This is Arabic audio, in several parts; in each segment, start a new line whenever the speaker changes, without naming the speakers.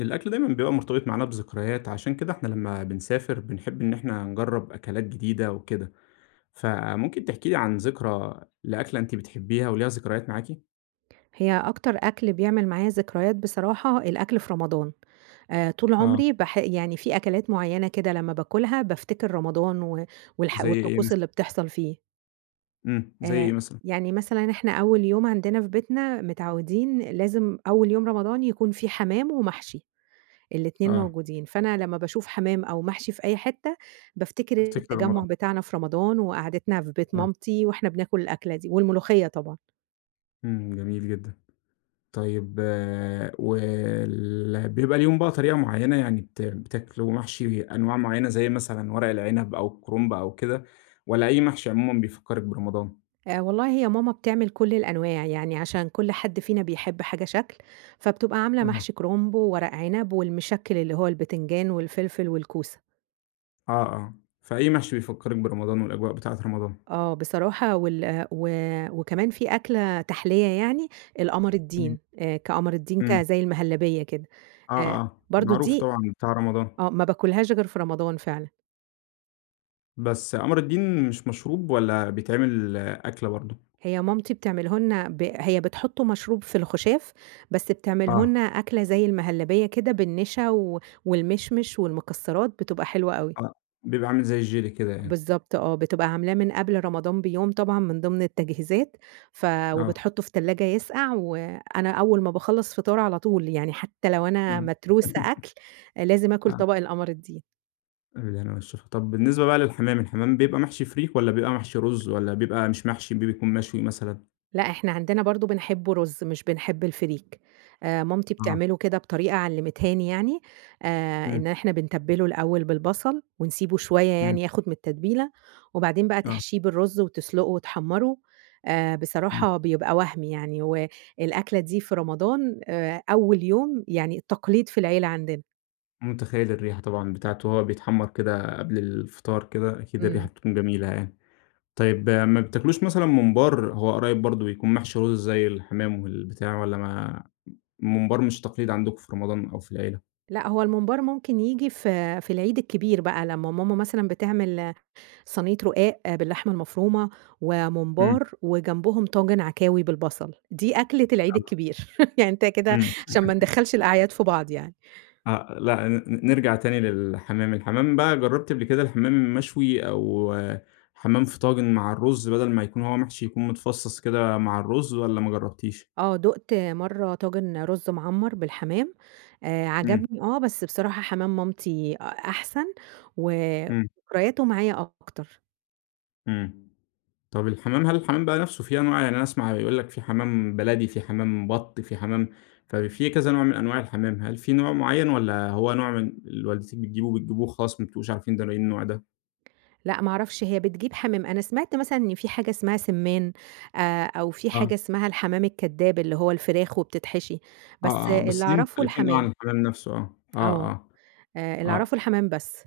الأكل دايمًا بيبقى مرتبط معانا بذكريات، عشان كده إحنا لمّا بنسافر بنحب إن إحنا نجرّب أكلات جديدة وكده. فممكن تحكي لي عن ذكرى لأكلة أنتِ بتحبّيها وليها ذكريات معاكِ؟
هي أكتر أكل بيعمل معايا ذكريات بصراحة الأكل في رمضان. آآ طول
آه.
عمري باح يعني في أكلات معينة كده لمّا بآكلْها بافتكر رمضان، و والح
زَي إيه
والطقوس
مثلًا؟
اللي بتحصل فيه.
امم، زَي إيه
آآ
مثلًا؟
يعني مثلًا إحنا أول يوم عندنا في بيتنا متعودين لازم أول يوم رمضان يكون في حمَام ومحشي، ال2
آه.
موجودين، فأنا لمّا باشوف حمَام أو محشي في أي حتة بافتكر
بتفتكري
التجمّع
رمضان.
بتاعنا في رمضان، وقعْدتنا في بيت
آه.
مامتي وإحنا بناكل الأكلة دي، والملوخية طبعًا.
امم، جميل جدًا. طيب وال بيبقى ليهم بقى طريقة معينة، يعني بت بتاكلوا محشي أنواع معينة، زي مثلًا ورق العنب أو الكرنب أو كده، والّا أي محشي عمومًا بيفكرِك برمضان؟
آآ والله هي ماما بتعمل كُل الأنواع، يعني عشان كل حد فينا بيحب حاجة شكْل، فبتبقى عاملة
أها.
محشي كرنب وورق عنب والمشكّل اللي هو البتنجان والفلفل والكوسة.
آه، آه، فأي محشي بيفكرِك برمضان والأجواء بتاعة رمضان.
آه، بصراحة وال و وكمان في أكلة تحلية يعني القمر
امم.
الدين، كقمر الدين ك
امم.
زي المهلبية كده.
آه،
آآ
آه،
برضو
معروف
دي
طبعًا بتاع رمضان.
آه، ما باكلهاش غير في رمضان فعلًا.
بس قمر الدين مش مشروب؟ والّا بيتعمل أكلة برضو؟
هي مامتي بتعمله لنا ب هي بتحطه مشروب في الخشاف، بس بتعمله
آه.
لنا أكلة زي المهلبية كده بالنشا و والمشمش والمكسرات، بتبقى حلوة أوي.
آه، بيبقى عامل زي الjelly كده يعني.
بالضبط آه. بتبقى عاملاه من قبل رمضان بيوم طبعًا من ضمن التجهيزات، ف
آه.
وبتحطه في التلاجة يسقع، وأنا أول ما باخلّص فطار على طول، يعني حتى لو أنا
امم.
متروسة أكل، لازم آكل
آه.
طبق القمر الدين.
بالهنا والشفا. طب بالنسبة بقى للحمام، الحمام بيبقى محشي فريك، والّا بيبقى محشي رز، والّا بيبقى مش محشي ب بيكون مشوي مثلًا؟
لا إحنا عندنا برضو بنحبه رز، مش بنحب الفريك. آآ، مامتي
آه.
بتعمله كده بطريقة علمتها لي يعني، آآ
امم.
إن إحنا بنتبله الأول بالبصل، ونسيبه شوية
امم.
يعني ياخد من التتبيلة، وبعدين بقى
آه.
تحشيه بالرز وتسلقه وتحمره، آآ
امم.
بصراحة بيبقى وهمي يعني. والأكلة دي في رمضان آآ أول يوم يعني تقليد في العيلة عندنا.
متخيل الريحة طبعًا بتاعته وهو بيتحمر كده قبل الفطار كده، أكيد الريحة
إمم.
بتكون جميلة يعني. طيب ما بتاكلوش مثلًا ممبار، هو قريب برضو بيكون محشي رز زي الحمام والبتاع، والَّا ما الممبار مش تقليد عندكم في رمضان أو في العيلة؟
لأ، هو الممبار ممكن ييجي في في العيد الكبير بقى، لمّا ماما مثلًا بتعمل صينية رقاق باللحمة المفرومة
إمم.
وممبار، وجنبهم طاجن عكاوي بالبصل، دي أكلة العيد
[unintelligible]
الكبير. يعني أنت كده
إمم.
عشان ما ندخّلش الأعياد في بعض يعني.
آه، لأ، ن نرجع تاني للحمام، الحمام بقى جربتِ قبل كده الحمام مشوي أو حمام في طاجن مع الرز بدل ما يكون هو محشي يكون متفصص كده مع الرز، والَّا ما جربتيش؟
آه، دُقت مرة طاجن رز معمر بالحمام، آآ
إمم.
عجبني آه، بس بصراحة حمام مامتي أ أحسن و
إمم.
وذكرياته معايا أكتر.
إمم، طب الحمام هل الحمام بقى نفسه في أنواع؟ يعني أنا أسمع يقول لك في حمام بلدي، في حمام بط، في حمام ففي كذا نوع من أنواع الحمام. هل في نوع معين، والَّا هو نوع من اللي والدتِك بتجيبه، بتجيبه وخلاص ما بتبقوش عارفين ده ايه النوع ده؟
لأ ما أعرفش هي بتجيب حمام، أنا سمعت مثلًا إن في حاجة اسمها سِمّان آآ، أو في
آه.
حاجة اسمها الحمام الكداب اللي هو الفراخ وبتتحشي. بس
آه، آه،
اللي
بس دي
أعرفه
مختلفين اوي عن
الحمام.
الحمام نفسه آه،
آه،
آه،
آآ
آه،
اللي
آه.
أعرفه الحمام بس.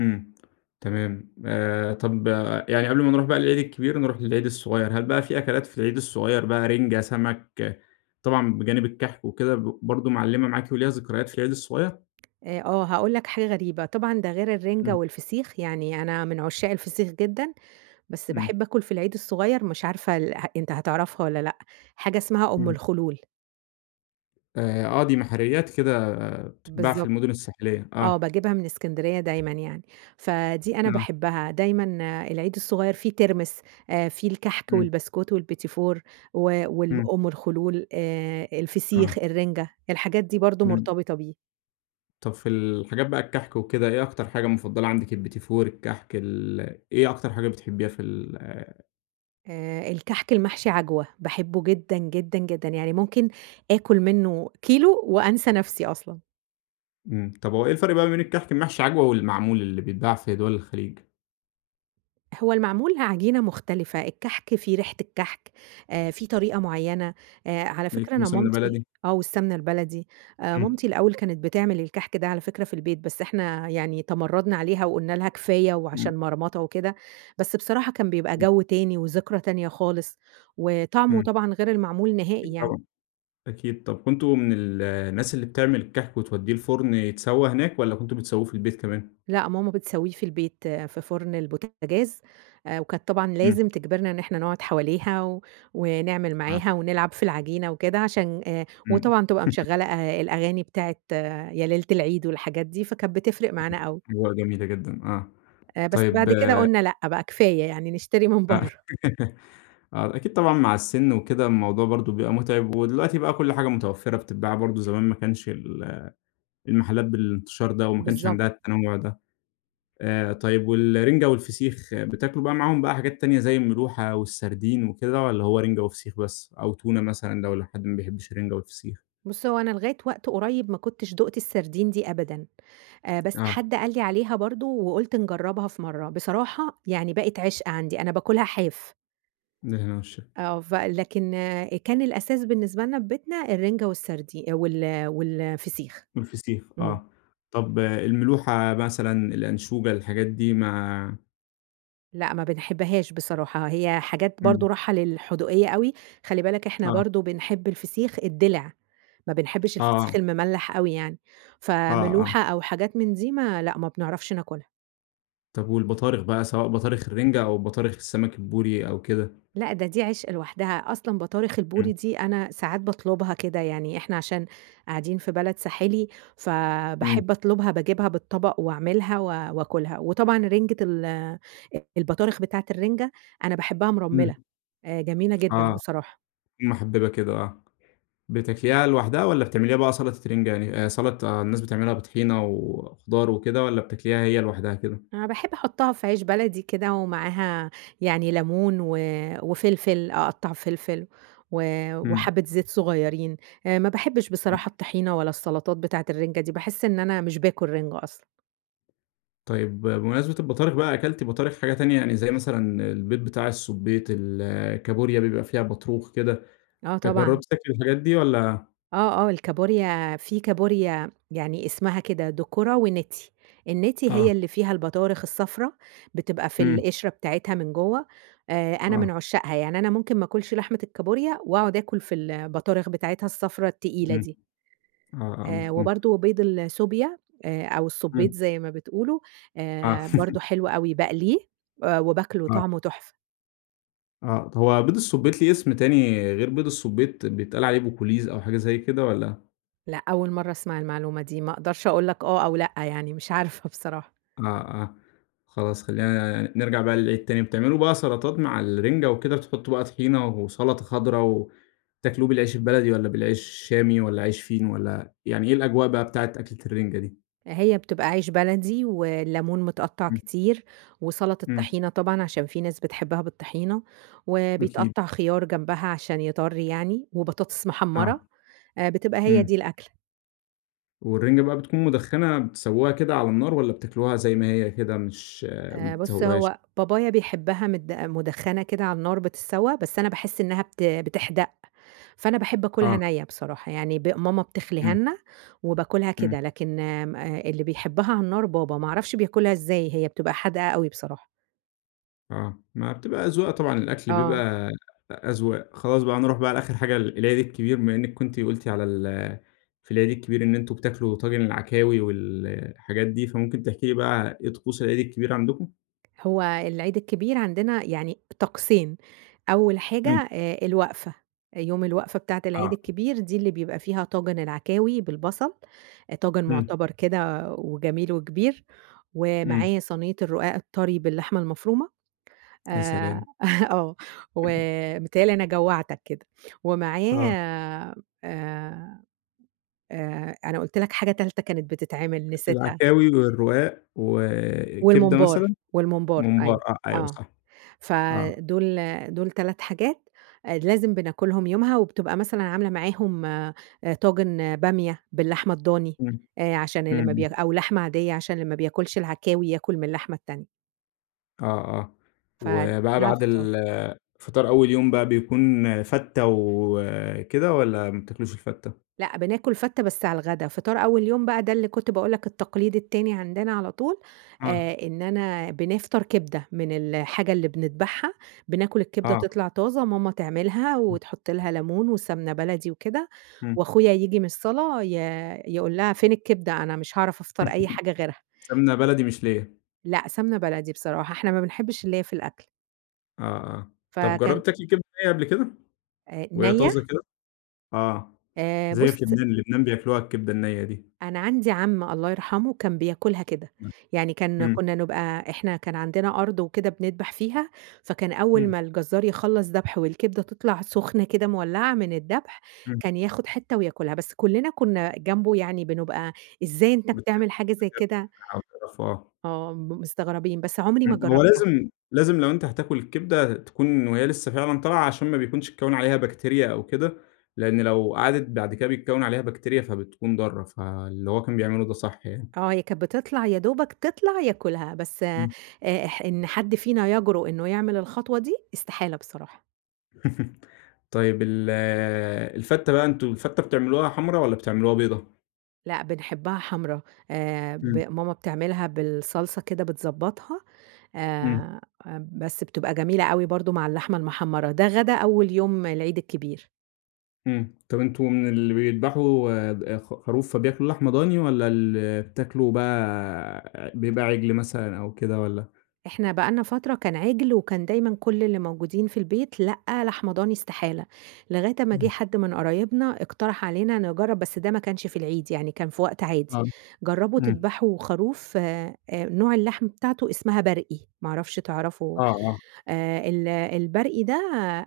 إمم. تمام آآ، طب يعني قبل ما نروح بقى للعيد الكبير نروح للعيد الصغير، هل بقى في أكلات في العيد الصغير بقى رنجة، سمك، طبعًا بجانب الكحك وكده برضو معلمة معاكِ وليها ذكريات في العيد الصغير؟
آآ آه، هاقول لك حاجة غريبة، طبعًا ده غير الرنجة
إمم.
والفسيخ يعني أنا من عشاق الفسيخ جدًا، بس باحب
إمم.
آكُل في العيد الصغير مش عارفة اله أنت هتعرفها والّا لأ، حاجة اسمها أم
إمم.
الخلول.
آآ، آه دي محاريات كده بتتباع في
بالضبط.
المدن الساحلية.
آه،
آه.
باجيبها من إسكندرية دايمًا يعني. فدي أنا
إمم.
باحبها دايمًا العيد الصغير فيه ترمس آآ، فيه الكحك
إمم.
والبسكوت والبيتيفور و وال
إمم.
أم الخلول آآ، الفسيخ،
آه.
الرنجة، الحاجات دي برضو
إمم.
مرتبطة بيه.
طب، في الحاجات بقى الكحك وكده، إيه أكتر حاجة مفضلة عندِك اليبتيفور، الكحك ال إيه أكتر حاجة بتحبيها في ال
آآ الكحك المحشي عجوة، باحبّه جدًا، جدًا، جدًا، يعني ممكن آكل منه كيلو وأنسى نفسي أصلًا.
امم. طب هو إيه الفرق بقى بين الكحك المحشي عجوة والمعمول اللي بيتباع في دوَل الخليج؟
هو المعمول عجينة مختلفة، الكحك فيه ريحة الكحك. آآ في طريقة معيّنة. آآ على
ده
فكرة
يكون
أنا
بسمنة
مامتي
بلدي.
آه، والسمنة البلدي. آآ
امم.
مامتي الأول كانت بتعمل الكحك ده على فكرة في البيت، بس إحنا يعني تمردنا عليها وقلنا لها كفاية
امم.
وعشان مرمطة وكده. بس بصراحة كان بيبقى
امم.
جو تاني وذكرى تانية خالص، وطعمه
امم.
طبعًا غير المعمول نهائي
أكيد
يعني.
طبعًا، أكيد. طب كنتم من ال الناس اللي بتعمل الكحك وتوديه الفرن يتسوى هناك، والّا كنتم بتسووه في البيت كمان؟
لأ، ماما بتسويه في البيت في فرن البوتجاز، وكانت طبعًا
امم.
لازم تجبرنا إن إحنا نقعد حواليها، ونعمل
آه.
معاها ونلعب في العجينة وكده، عشان آآ
امم.
وطبعًا تبقى مشغّلة أ الأغاني بتاعة يا ليلة العيد والحاجات دي، فكانت بتفرق معانا أوي.
أجواء جميلة جدًا آه.
آآ بس
طيب
بعد
آآ
كده قلنا لأ، بقى كفاية يعني نشتري من
آه.
برّه.
آه، أكيد طبعًا مع السن وكده الموضوع برضو بيبقى متعب، ودلوقتي بقى كل حاجة متوفرة بتتباع، برضو زمان ما كانش ال المحلات بالانتشار ده، وما كانش
بالضبط.
عندها التنوع ده. آآ طيب والرنجة والفسيخ بتاكلوا بقى معاهم بقى حاجات تانية زي الملوحة والسردين وكده، والّا هو رنجة وفسيخ بس، أو تونة مثلًا لو لحد ما بيحبش الرنجة والفسيخ؟
بُص هو أنا لغاية وقت قريب ما كنتش دُقت السردين دي أبدًا. آآ بس
آه.
حد قال لي عليها برضو وقلت نجربها في مرّة، بصراحة يعني بقت عشق عندي، أنا باكلها حاف.
بالهنا والشفا.
آه، فلكن كان الأساس بالنسبة لنا في بيتنا، الرنجة والسردي وال والفسيخ.
والفسيخ،
امم.
آه، طب الملوحة مثلًا، الأنشوجة، الحاجات دي ما
لأ، ما بنحبهاش بصراحة، هي حاجات برضه
إمم.
رايحة للحدوقية أوي. خلي بالك، إحنا
آه.
برضه بنحب الفسيخ الدِلِع، ما بنحبش
آه.
الفسيخ المملح أوي يعني.
آه، آه.
فملوحة أو حاجات من دي ما لأ، ما بنعرفش ناكلها.
طب والبطارخ بقى، سواء بطارخ الرنجة أو بطارخ السمك البوري أو كده؟
لأ، ده دي عشق لوحدها. أصلًا بطارخ البوري
امم.
دي، أنا ساعات باطلبها كده، يعني إحنا عشان قاعدين في بلد ساحلي
إمم.
فباحب أطلبها، باجيبها بالطبق وأعملها و وآكلها. وطبعًا رنجة ال البطارخ بتاعة الرنجة، أنا باحبها
امم.
مرملّة، آآ، جميلة جدًا
آه،
بصراحة.
محببة كده، آه. بتاكليها لوحدها والّا بتعمليها بقى سلطة رنجة يعني، آآ، سلطة الناس بتعملها بطحينة وخضار وكده والّا بتاكليها هي لوحدها كده؟
أنا باحب أحطها في عيش بلدي كده ومعاها يعني ليمون و وفلفل، أقطّع فلفل و
إمم.
وحبة زيت صغيرين. آآ، ما بحبش بصراحة
[unintelligible]
الطحينة ولا السلطات بتاعة الرنجة دي، باحس إن أنا مش باكل رنجة أصلًا.
طيب بمناسبة البطارخ بقى، أكلتِ بطارخ حاجة تانية؟ يعني زي مثلًا البيض بتاع السُبيط، ال الكابوريا بيبقى فيها بطروخ كده،
آه،
آآ،
طبعًا.
جربتِ تاكلي الحاجات دي والّا
آه، آه، الكابوريا في كابوريا يعني اسمها كده، دُكرة ونِتْي. النِتْي
آه.
هي اللي فيها البطارخ الصفرا بتبقى في
إمم.
القشرة بتاعتها من جوّه، آآ، أنا من
آه.
عشاقها، يعني أنا ممكن ما آكلش لحمة الكابوريا، وأقعد آكل في البطارخ بتاعتها الصفرا التقيلة
إمم،
دي.
آه، آه، آه.
آآ،
مفهوم.
وبرضه بيض السوبيا، آآ أو السبيط-
إمم.
زي ما بتقولوا-
آه.
آآ، برضه حلو أوي. باقليه آآ، وباكله،
آه
طعمه تحفة.
آه، طب هو بيض السبيط ليه اسم تاني غير بيض السبيط، بيتقال عليه بكلويز أو حاجة زي كده؟ والّا
لأ، أول مرة أسمع المعلومة دي. ما أقدرش أقول لك آه أو لأ، يعني مش عارفة بصراحة.
آه، آه، خلاص خلينا ن نرجع بقى للإيه التاني، بتعملوا بقى سلطات مع الرنجة وكده، بتحطوا بقى طحينة وسلطة خضرا وتاكلوه بالعيش البلدي والّا بالعيش الشامي والّا عيش فينو والّا يعني إيه الأجواء بقى بتاعة أكلة الرنجة دي؟
آآ، هي بتبقى عيش بلدي والليمون متقطع
إمم.
كتير وسلطة
إمم.
طحينة طبعًا، عشان في ناس بتحبها بالطحينة،
أكيد.
وبيتقطع خيار جنبها عشان يطرّي يعني، وبطاطس محمرة،
آه،
آآ، بتبقى هي دي
إمم.
الأكلة.
والرنجة بقى بتكون مُدخّنة، بتسوُّوها كده على النار، والّا بتاكلوها زي ما هي كده مش ما
آآ بُص،
بتسوُّوهاش؟
هو بابايا بيحبها مد مدخّنة كده على النار بتتسوّى. بس أنا باحس إنّها بت بتحْدَق، فأنا باحب آكلْها
آه.
نَيّة بصراحة. يعني ب ماما بتخلِيها
امم،
لنا وباكلها
امم.
كده. لكن آمم آآ اللي بيحبها على النار بابا، ما أعرفش بياكلها إزاي! هي بتبقى حادْقة أوي بصراحة.
آه، ما بتبقى أذواق طبعًا، الأكل
آه.
بيبقى أ أذواق. خلاص بقى نروح بقى على آخر حاجة ال العيد الكبير بما إنّك كنت قلتِ على ال في العيد الكبير إن أنتم بتاكلوا طاجن العكاوي وال الحاجات دي، فممكن تحكي لي بقى إيه طقوس العيد الكبير عندكم؟
هو العيد الكبير عندنا يعني طقسين، أوّل حاجة
امم.
آآ الوقفة، آآ يوم الوقفة بتاعة العيد
آه.
الكبير دي اللي بيبقى فيها طاجن العكاوي بالبصل، طاجن
امم.
معتبَر كده وجميل وكبير،
إمم.
ومعاه صينية الرقاق الطري باللحمة المفرومة.
يا
آآ
سلام!
آه، و- بيتهيأ لي أنا جوّعْتك كده- ومعاه
آه.
آآ، آآ أنا قلت لك حاجة تالتة كانت بتتعمل،
ال
نسيتها.
العكاوي، والرقاق، و كبدة
والممبار،
مثلًا؟
والممبار
ممبار
أيوه،
آه، أيوَه
آه.
صح.
ف
آه.
دول دول 3 حاجات آآ لازم بناكلهم يومها، وبتبقى مثلًا عاملة معاهم آآ طاجن بامية باللحمة الضاني،
امم،
آآ عشان اللي ما ب-
اهم.
أو لحمة عاديّة- عشان اللي ما بياكلش العكاوي ياكل من اللحمة التانية.
آه، آه.
ف
وبقى
ده على
بعد
الفطار.
ال فِطار أول يوم بقى بيكون فتّة وكده، والّا ما بتاكلوش الفتّة؟
لأ، بناكل فتّة بس على الغدا، فِطار أول يوم بقى ده اللي كنت باقول لك التقليد التاني عندنا على طول،
آه.
آآ إن أنا بنفطر كبدة من الحاجة اللي بندبحها، بناكل الكبدة،
آه.
تطلع طازة ماما تعملها،
امم.
وتحط لها ليمون وسَمنة بلدي وكده،
امم.
وأخويا ييجي من الصلاة ي يقول لها: "فين الكبدة؟ أنا مش هاعرف أفطر أي حاجة غيرها."
سَمنة بلدي مش ليَّة.
لا سَمنة بلدي بصراحة، إحنا ما بنحِبش الليَّة في الأكل.
آه، آه. طَب
فكان
جرّبتِ تاكلي كبدة نَيّة قبْل كده،
آآ
وهي
نَيّة؟
طازة كده؟ آه،
آآ
زَي
بُص
في لبنان، لبنان بياكلوها الكبدة النَيّة دي.
أنا عندي عم- الله يرحمه- كان بياكلها كده.
[unintelligible]
يعني كان
امم.
كنا نبقى إحنا كان عندنا أرض وكده بندبح فيها، فكان أول
امم.
ما الجزار يخلَّص دبْح، والكبدة تطلع سخنة كده مولّعة من الدبح،
إمم.
كان ياخد حتة وياكلها. بس كلّنا كنا جنبه يعني بنبقى "إزاي أنت
بت
بتعمل حاجة زي
[unintelligible]
كده؟!"
تقرفوا آه.
آه، م مستغربين، بس عمري ما
امم، هو
جرّبْتها.
لازم لازم لو أنت هتاكل الكبدة تكون وهي لسه فعلًا طالعة، عشان ما بيكونش اتكوّن عليها بكتيريا أو كده. لإن لو قعدِت بعد كده بيتكوّن عليها بكتيريا فبتكون ضارة، فاللي هو كان بيعمله ده صح يعني.
آه، هي كانت بتطلَع، يا دوبك تِطلَع ياكلها. بس آآ
امم.
اح إن حد فينا يجرؤ إنه يعمل الخطوة دي؛ استحالة بصراحة.
طيب ال الفتة بقى أنتم الفتة بتعملوها حمرا؟ والّا بتعملوها بيضا؟
لأ، بنحبها حمرا. آآ ب
إمم.
ماما بتعملها بالصلصة كده بتضبّطها
إمم.
آآ، بس بتبقى جميلة أوي برضو مع اللحمة المحمرة، ده غدا أول يوم العيد الكبير.
إمم، طب أنتم من اللي بيدبحوا خ خروف فبياكلوا لحمة ضاني؟ والّا اللي بتاكلوا بقى بيبقي عجل مثلًا أو كده والّا؟
إحنا بقى لنا فترة كان عِجل وكان دايمًا كل اللي موجودين في البيت لأ، لحمة ضاني استحالة. لغاية أمّا جه
إمم.
حد من قرايبنا اقترح علينا نجرب بس ده ما كانش في العيد يعني كان في وقت عادي،
آه،
جربوا
إمم.
تدبحوا خروف آآ، نوع اللحم بتاعته اسمها برقي، ما أعرفش تعرفه؟
آه، آه.
آآ ال البرقي ده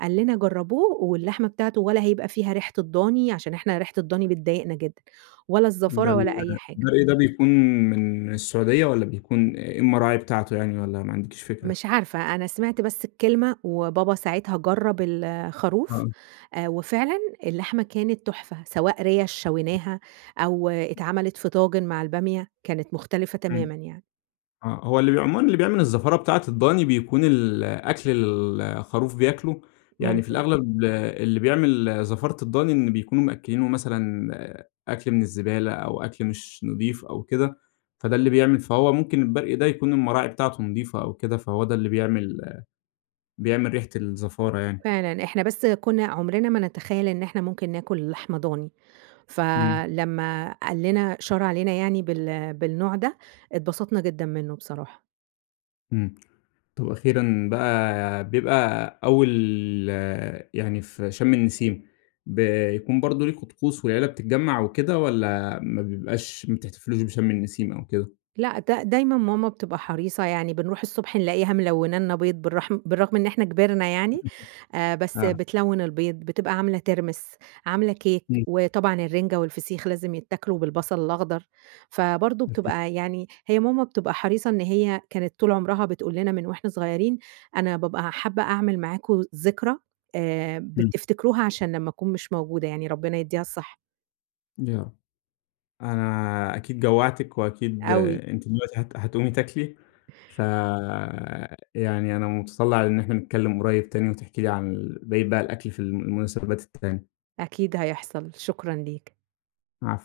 قال لنا جربوه واللحمة بتاعته ولا هيبقى فيها ريحة الضاني،- عشان إحنا ريحة الضاني بتضايقنا جدًا- ولا
ده
الزفارة
ال
ولا أي حاجة.
البرقي ده بيكون من السعودية؟ والّا بيكون إيه المراعي بتاعته يعني؟ والّا ما عندكيش فكرة؟
مش عارفة، أنا سمعت بس الكلمة وبابا ساعتها جرب الخروف،
آه.
وفعلًا اللحمة كانت تحفة سواء ريَش شويناها، أو اتعملت في طاجن مع البامية كانت مختلفة
إمم،
تمامًا يعني.
آه، هو اللي بي عمومًا اللي بيعمل الزفارة بتاعة الضاني، بيكون الأكل اللي الخروف بياكله، يعني في
ممكن.
الأغلب اللي بيعمل زفارة الضاني إن بيكونوا مأكلينه مثلًا أكل من الزبالة أو أكل مش نظيف أو كده، فده اللي بيعمل فهو ممكن البرقي ده يكون المراعي بتاعته نظيفة أو كده، فهو ده اللي بيعمل بيعمل ريحة الزفارة يعني.
فعلًا، إحنا بس كنا عمرنا ما نتخيل إن إحنا ممكن ناكل لحمة ضاني،
إمم.
فلمّا قال لنا شار علينا يعني بال بالنوع ده، اتبسطنا جدًا منه بصراحة.
إمم، طب أخيرًا بقى بيبقى أول يعني في شم النسيم، بيكون برضو ليكم طقوس والعيلة بتتجمع وكده؟ والّا ما بيبقاش ما بتحتفلوش بشم النسيم أو كده؟
لأ، د دايمًا ماما بتبقى حريصة يعني بنروح الصبح نلاقيها ملونة لنا بيض بالرحم بالرغم إن إحنا كبرنا يعني آآ، بس
آه.
بتلون البيض، بتبقى عاملة ترمس، عاملة كيك،
إمم.
وطبعًا الرنجة والفسيخ لازم يتاكلوا بالبصل الاخضر. فبرضو
أكيد.
بتبقى يعني هي ماما بتبقى حريصة إن هي كانت طول عمرها بتقول لنا من وإحنا صغيرين: "أنا بابقى حابة أعمل معاكم ذكرى آآ،
إمم.
بتفتكروها علشان لما أكون مش موجودة"، يعني ربنا يديها الصحة.
آه، أنا أكيد جوعتِك، وأكيد
أوي.
أنتِ دلوقتي هت هتقومي تاكلي، فيعني أنا متطلع إن إحنا نتكلم قريب تاني وتحكي لي عن ال بقية بقي الأكل في المناسبات التانية.
أكيد هيحصل، شكرًا ليك.
عفوًا.